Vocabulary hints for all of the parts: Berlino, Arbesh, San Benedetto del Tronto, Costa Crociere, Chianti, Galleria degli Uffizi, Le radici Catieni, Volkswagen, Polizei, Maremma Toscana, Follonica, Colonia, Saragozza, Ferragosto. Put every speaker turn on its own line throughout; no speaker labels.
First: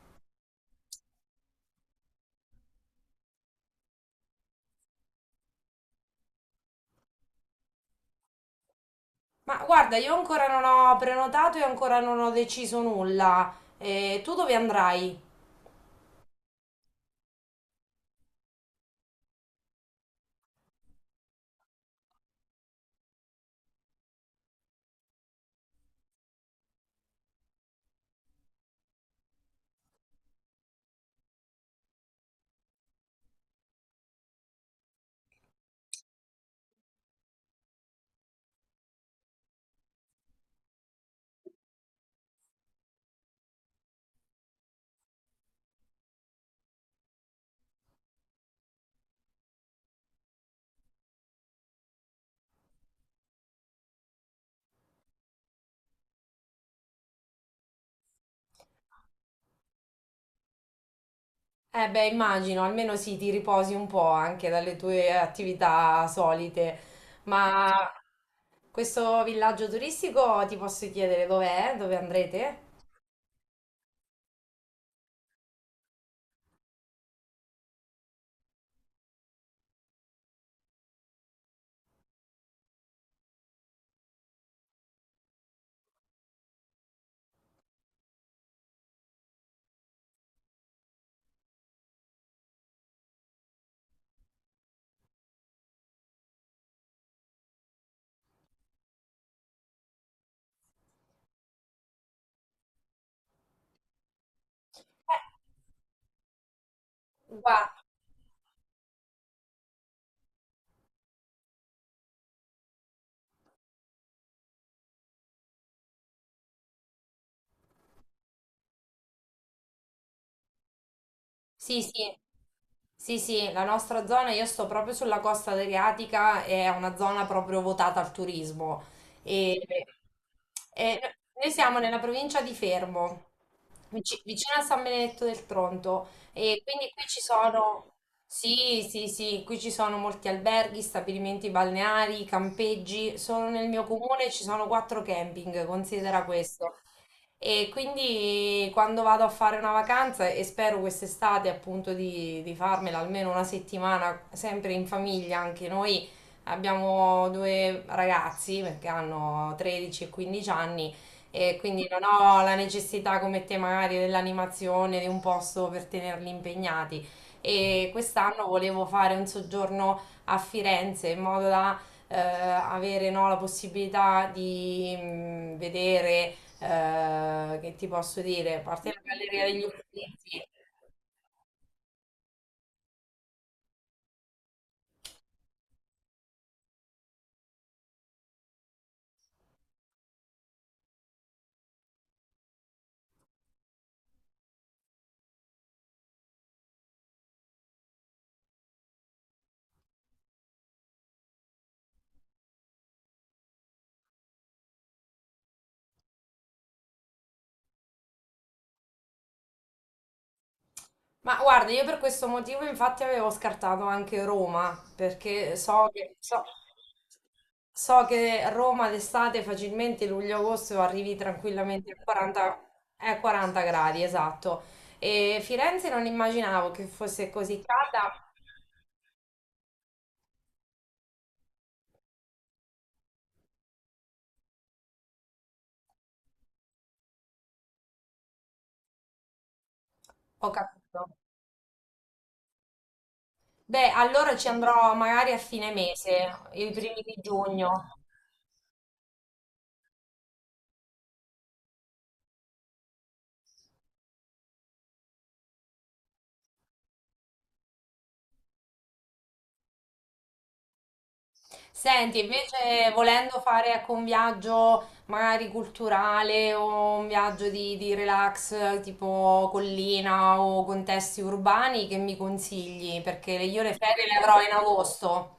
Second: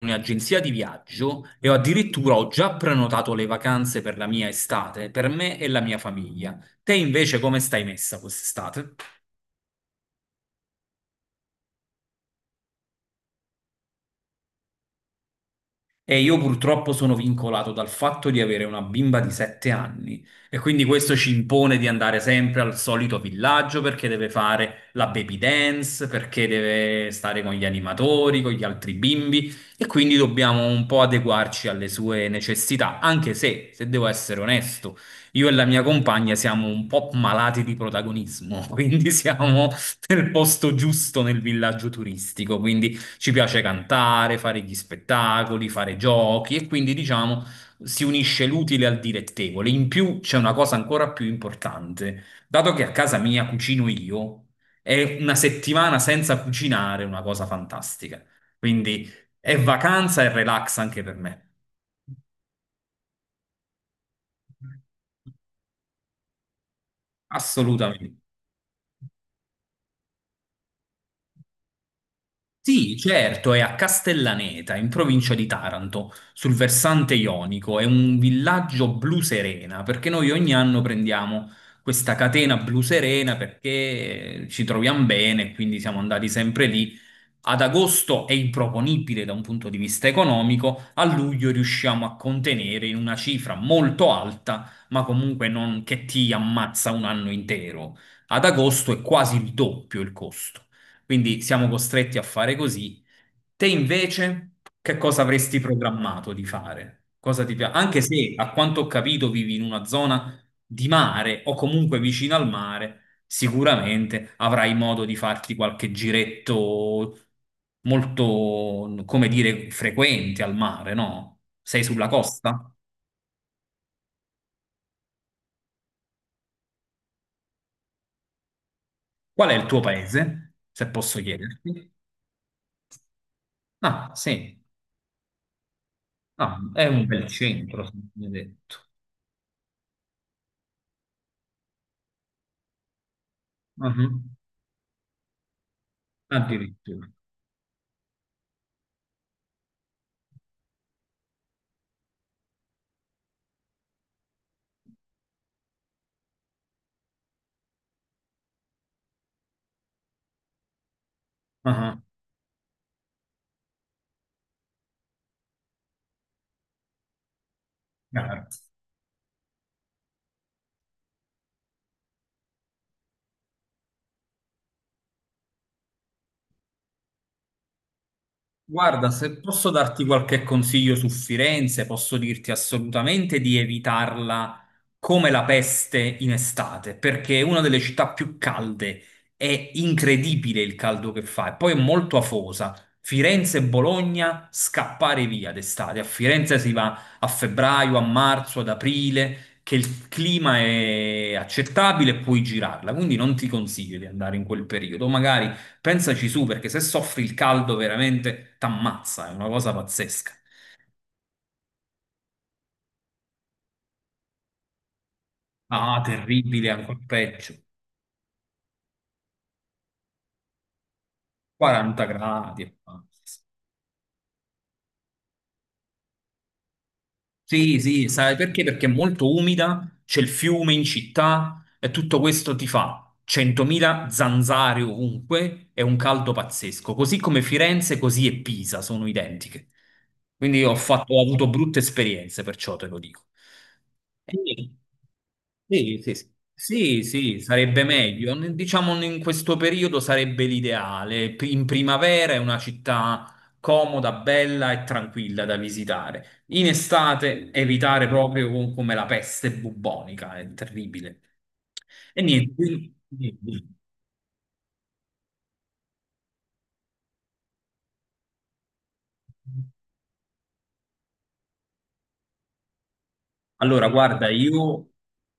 Un'agenzia di viaggio e ho addirittura ho già prenotato le vacanze per la mia estate, per me e la mia famiglia. Te invece come stai messa quest'estate?
Ma guarda, io ancora non ho prenotato e ancora non ho deciso nulla. E tu dove andrai?
E io purtroppo sono vincolato dal fatto di avere una bimba di sette anni e quindi questo ci impone di andare sempre al solito villaggio perché deve fare la baby dance, perché deve stare con gli animatori, con gli altri bimbi e quindi dobbiamo un po' adeguarci alle sue necessità, anche se, se devo essere onesto, io e la mia compagna siamo un po' malati di protagonismo, quindi siamo nel posto giusto nel villaggio turistico, quindi ci piace cantare, fare gli spettacoli, fare giochi e quindi diciamo si unisce l'utile al dilettevole. In più c'è una cosa ancora più importante. Dato che a casa mia cucino io, è una settimana senza cucinare una cosa fantastica. Quindi è vacanza e relax anche per me.
Eh beh, immagino, almeno sì, ti riposi un po' anche dalle tue attività solite. Ma
Assolutamente.
questo villaggio turistico ti posso chiedere dov'è? Dove andrete?
Sì, certo, è a Castellaneta, in provincia di Taranto, sul versante ionico. È un villaggio blu serena, perché noi ogni anno prendiamo questa catena blu serena perché ci troviamo bene, quindi siamo andati sempre lì. Ad agosto è improponibile da un punto di vista economico, a luglio riusciamo a contenere in una cifra molto alta, ma comunque non che ti ammazza un anno intero. Ad agosto è quasi il doppio il costo. Quindi siamo costretti a fare così. Te invece, che cosa
Eh,
avresti programmato di fare? Cosa ti
guarda.
piace? Anche se, a quanto ho capito, vivi in una zona di mare o comunque vicino al mare. Sicuramente avrai modo di farti qualche giretto molto, come dire, frequente al mare, no?
Sì,
Sei sulla
sì.
costa?
Sì, sì, la nostra zona, io sto proprio sulla costa adriatica, è una zona proprio votata al turismo.
Qual è
E,
il tuo paese, se
e
posso
noi siamo
chiederti?
nella provincia di Fermo,
Ah, sì.
vicino a San Benedetto del Tronto,
Ah,
e
è
quindi qui
un
ci
bel centro, se
sono,
mi hai detto.
sì, sì, sì, qui ci sono molti alberghi, stabilimenti balneari, campeggi. Solo nel mio
Mhm.
comune ci sono quattro camping, considera questo.
Addirittura.
E quindi quando vado a fare una vacanza e spero quest'estate appunto di farmela almeno una settimana, sempre in famiglia, anche noi abbiamo due ragazzi perché hanno 13 e 15 anni e quindi
Ah,
non ho la necessità come te magari dell'animazione, di un posto per tenerli impegnati. E quest'anno
chiaro.
volevo fare un soggiorno a Firenze in modo da avere no, la possibilità di vedere che ti posso dire? A parte la
Guarda, se
Galleria degli
posso darti qualche
Uffizi.
consiglio su Firenze, posso dirti assolutamente di evitarla come la peste in estate, perché è una delle città più calde, è incredibile il caldo che fa e poi è molto afosa. Firenze e Bologna, scappare via d'estate. A Firenze si va a febbraio, a marzo, ad aprile, che il clima è accettabile e puoi girarla, quindi non ti consiglio di andare in quel periodo, magari pensaci su, perché se soffri il caldo veramente t'ammazza, è una cosa pazzesca.
Ma guarda, io per questo motivo infatti avevo scartato anche Roma, perché so
Ah,
che, so,
terribile, ancora peggio.
so che Roma d'estate facilmente luglio-agosto arrivi tranquillamente a
40
40,
gradi. Ammazza.
40 gradi, esatto. E Firenze non immaginavo che fosse così
Sì, sì,
calda,
sai perché? Perché è molto umida, c'è il fiume in città e tutto questo ti fa 100.000 zanzare ovunque e un caldo pazzesco, così come Firenze, così e Pisa sono identiche.
ho
Quindi
capito.
ho avuto brutte esperienze, perciò te lo dico.
Beh, allora ci
E-
andrò magari a fine
sì, sì, sì,
mese, i primi
sì,
di
sì, sarebbe
giugno.
meglio. Diciamo in questo periodo sarebbe l'ideale. In primavera è una città comoda, bella e tranquilla da visitare. In estate evitare proprio come la peste bubbonica, è terribile.
Senti,
E niente,
invece
quindi-
volendo fare ecco, un viaggio magari culturale o un viaggio di relax tipo collina o contesti urbani, che mi consigli? Perché io le
allora
ferie le
guarda,
avrò in
io
agosto.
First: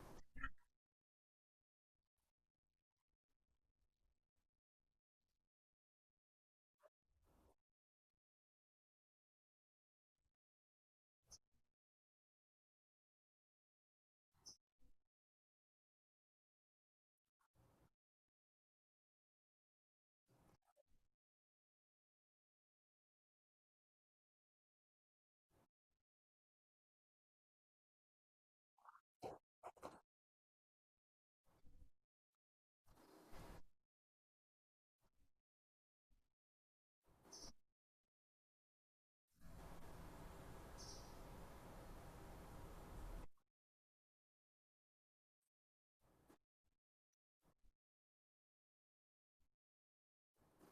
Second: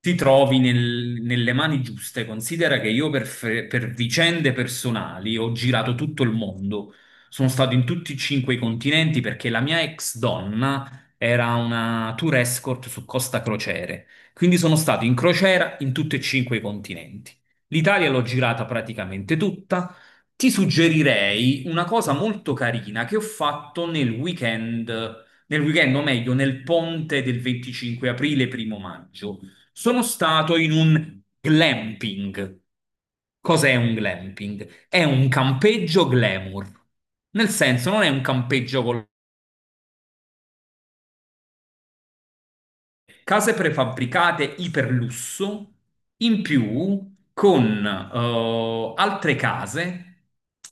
ti trovi nelle mani giuste. Considera che io per, per vicende personali ho girato tutto il mondo. Sono stato in tutti e cinque i continenti perché la mia ex donna era una tour escort su Costa Crociere. Quindi sono stato in crociera in tutti e cinque i continenti. L'Italia l'ho girata praticamente tutta. Ti suggerirei una cosa molto carina che ho fatto nel weekend, o meglio, nel ponte del 25 aprile, primo maggio. Sono stato in un glamping. Cos'è un glamping? È un campeggio glamour. Nel senso, non è un campeggio con case prefabbricate iperlusso, in più con altre case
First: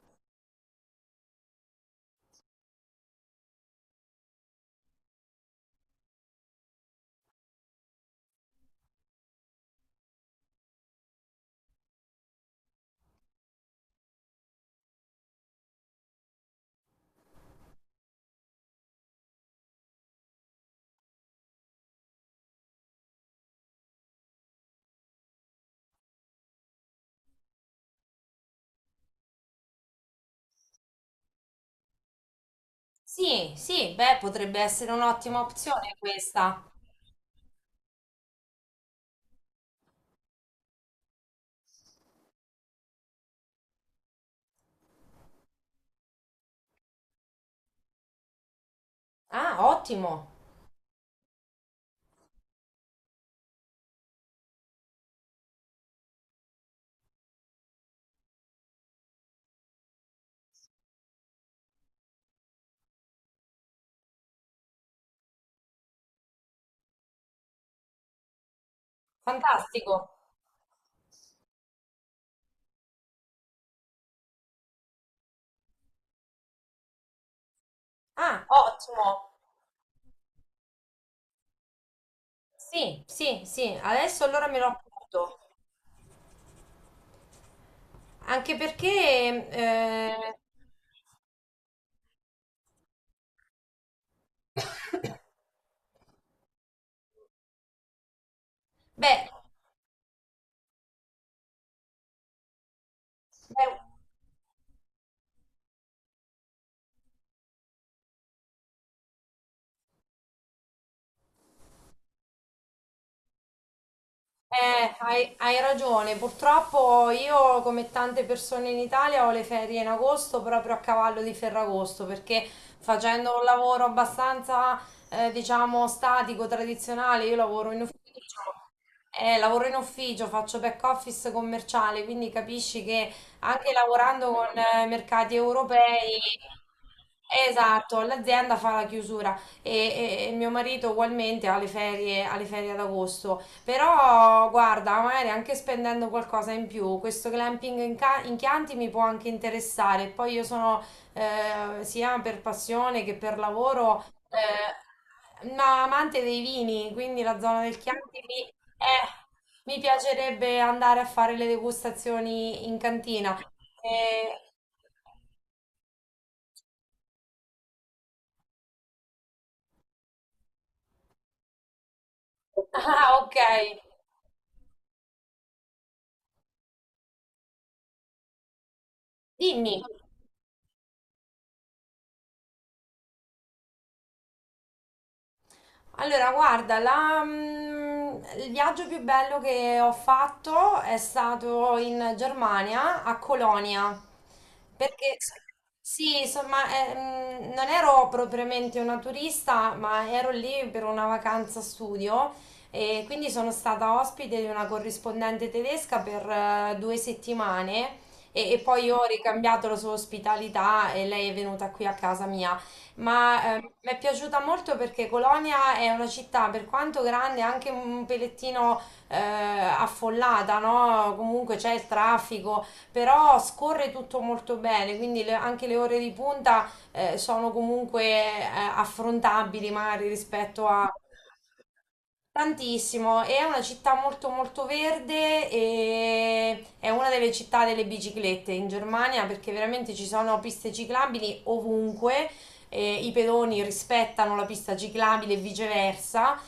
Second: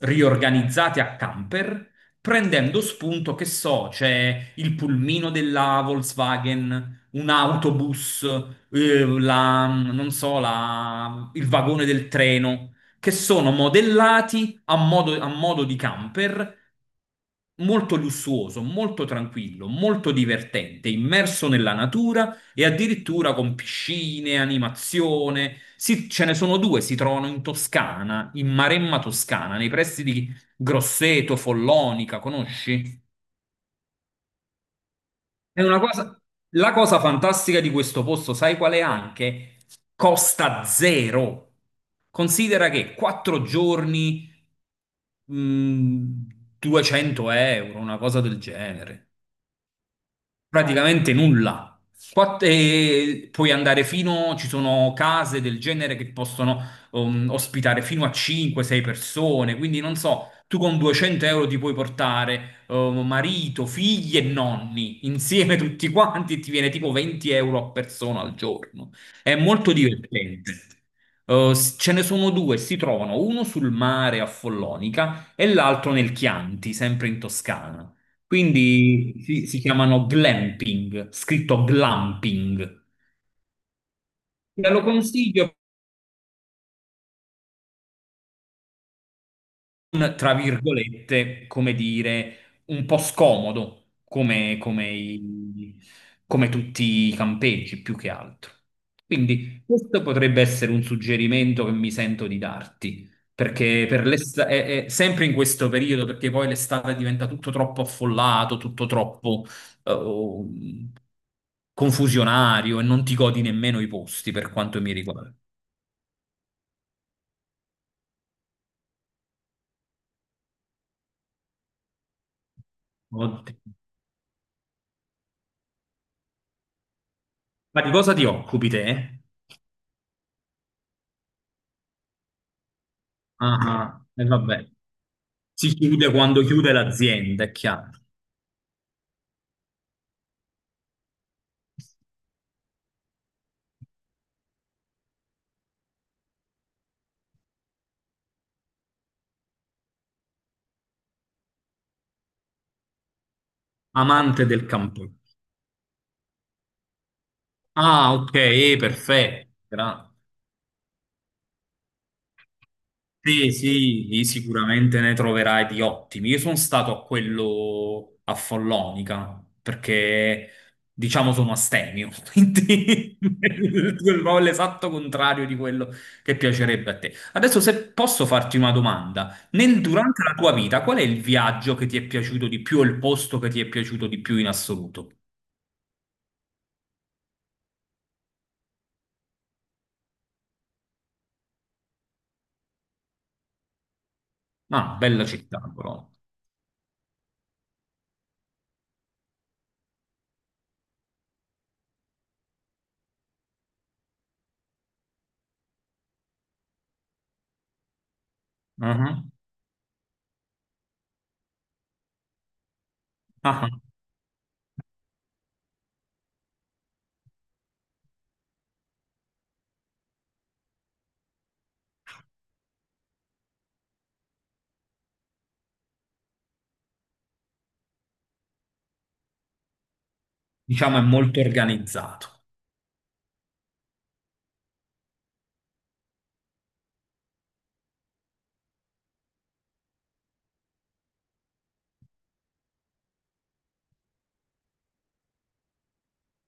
riorganizzate a camper, prendendo spunto, che so, c'è il pulmino della Volkswagen, un autobus, non so, il vagone del treno, che sono modellati a modo di camper molto lussuoso, molto tranquillo, molto divertente, immerso nella natura e addirittura con piscine, animazione. Ce ne sono due, si trovano in Toscana, in Maremma Toscana, nei pressi di Grosseto, Follonica, conosci?
Sì, sì, beh, potrebbe essere un'ottima
È una
opzione
cosa,
questa.
la cosa fantastica di questo posto, sai qual è anche? Costa zero. Considera che quattro giorni, mh, 200 euro, una cosa del genere.
Ah, ottimo,
Praticamente nulla. E puoi andare fino, ci sono case del genere che possono ospitare fino a 5-6 persone, quindi non so, tu con 200 € ti puoi portare marito, figli e nonni insieme tutti quanti e ti viene tipo 20 € a persona al giorno. È molto
fantastico.
divertente. Ce ne sono due, si trovano uno sul mare a Follonica e l'altro nel Chianti, sempre in Toscana.
Ah, ottimo.
Quindi si chiamano glamping, scritto glamping.
Sì, sì, sì, adesso allora me lo
Te lo
appunto.
consiglio,
Anche perché...
un, tra
eh,
virgolette, come dire, un po' scomodo, come, come tutti i campeggi più che altro.
Beh.
Quindi questo potrebbe essere un suggerimento che mi sento di darti,
Beh.
perché per è sempre in questo periodo, perché poi l'estate diventa tutto troppo affollato, tutto troppo eh, confusionario e non ti godi nemmeno i posti per quanto mi riguarda.
Hai ragione, purtroppo io come tante persone in Italia ho le ferie in agosto proprio a cavallo di Ferragosto perché facendo un
Oddio.
lavoro abbastanza diciamo statico, tradizionale, io lavoro
Ma
in
di cosa
ufficio,
ti occupi
diciamo,
te?
faccio back office commerciale, quindi capisci che anche
Ah, e
lavorando con
vabbè.
mercati
Si chiude
europei.
quando chiude l'azienda, è chiaro.
Esatto, l'azienda fa la chiusura e mio marito ugualmente ha le ferie ad agosto. Però guarda, magari anche spendendo qualcosa in più, questo glamping in Chianti mi può anche interessare. Poi io sono sia per passione che per lavoro
Amante del campo.
ma amante dei vini, quindi la zona del
Ah,
Chianti
ok, perfetto.
mi piacerebbe andare a fare le degustazioni in cantina.
Sì, sì,
Eh,
sicuramente ne troverai di ottimi. Io sono stato a quello a Follonica perché, diciamo, sono astemio,
ah,
quindi
ok,
proprio l'esatto contrario di quello che piacerebbe a te. Adesso, se posso farti una domanda,
dimmi.
durante la tua vita, qual è il viaggio che ti è piaciuto di più o il posto che ti è piaciuto di più in assoluto?
Allora, guarda, il viaggio più bello che ho fatto è stato in Germania, a Colonia,
Ah,
perché
bella città, però.
sì, insomma, non ero propriamente una turista, ma ero lì per una vacanza studio e quindi sono stata ospite di una corrispondente tedesca per 2 settimane e poi ho
Mhm.
ricambiato la sua ospitalità e lei è venuta qui a casa mia ma
Ah, ah.
mi è piaciuta molto perché Colonia è una città, per quanto grande, anche un pelettino affollata, no? Comunque c'è il traffico, però scorre tutto molto bene, quindi anche le ore di punta sono comunque affrontabili magari rispetto a.
Diciamo è molto organizzato.
Tantissimo, è una città molto molto verde e è una delle città delle biciclette in Germania perché veramente ci sono piste ciclabili ovunque, i pedoni rispettano la pista ciclabile e viceversa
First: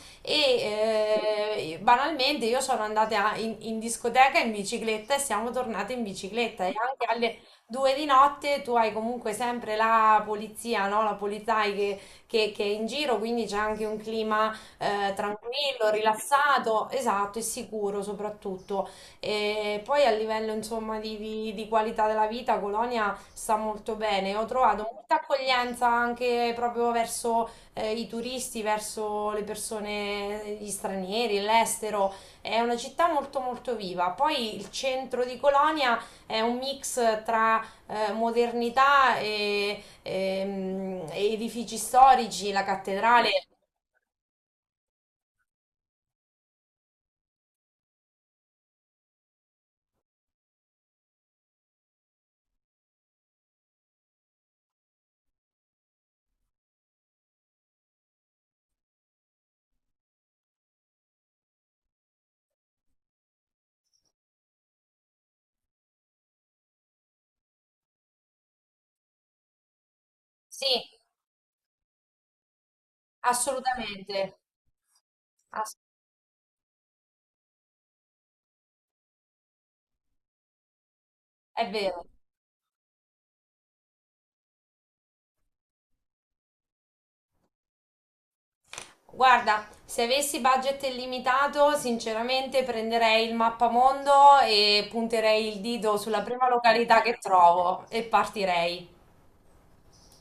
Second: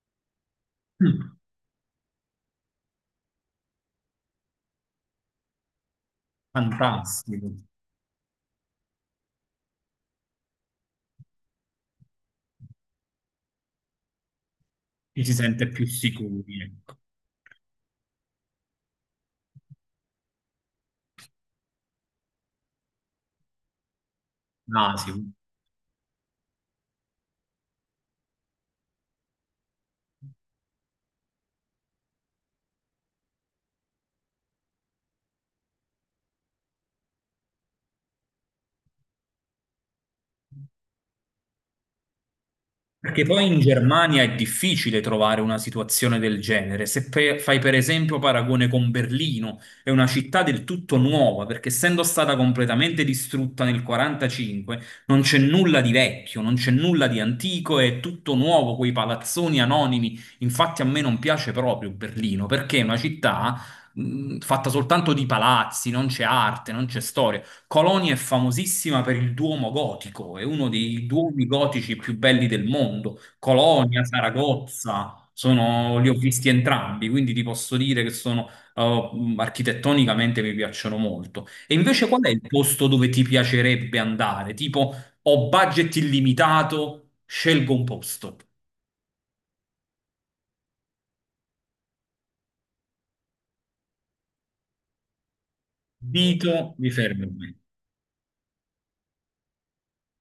Mm.
e banalmente io sono andata in discoteca in bicicletta e siamo tornate in bicicletta e anche alle
Fantastico.
2 di notte tu hai comunque sempre la polizia, no? La Polizei che è in giro, quindi c'è anche un clima
Ci si sente più
tranquillo,
sicuri,
rilassato,
ecco.
esatto, e sicuro soprattutto. E poi a livello insomma di qualità della vita, Colonia sta molto bene. Ho trovato
Ah, sì.
molta accoglienza anche proprio verso i turisti, verso le persone, gli stranieri, l'estero. È una città molto molto viva. Poi il centro di Colonia è un mix tra modernità e edifici storici, la
Perché
cattedrale.
poi in Germania è difficile trovare una situazione del genere. Se fai per esempio paragone con Berlino, è una città del tutto nuova, perché essendo stata completamente distrutta nel 45, non c'è nulla di vecchio, non c'è nulla di antico, è tutto nuovo, quei palazzoni anonimi. Infatti a me non piace proprio Berlino, perché è una città fatta soltanto di palazzi, non c'è arte, non c'è storia. Colonia è famosissima per il Duomo gotico, è
Sì.
uno dei duomi gotici più belli del mondo. Colonia,
Assolutamente.
Saragozza,
Ass-
li ho visti entrambi, quindi ti posso dire che sono, architettonicamente mi piacciono molto.
È
E
vero.
invece qual è il posto dove ti piacerebbe andare? Tipo, ho budget illimitato, scelgo un posto.
Guarda, se avessi budget illimitato, sinceramente prenderei il mappamondo e punterei il dito sulla prima
Dito, mi
località che
fermo. Qui.
trovo e partirei.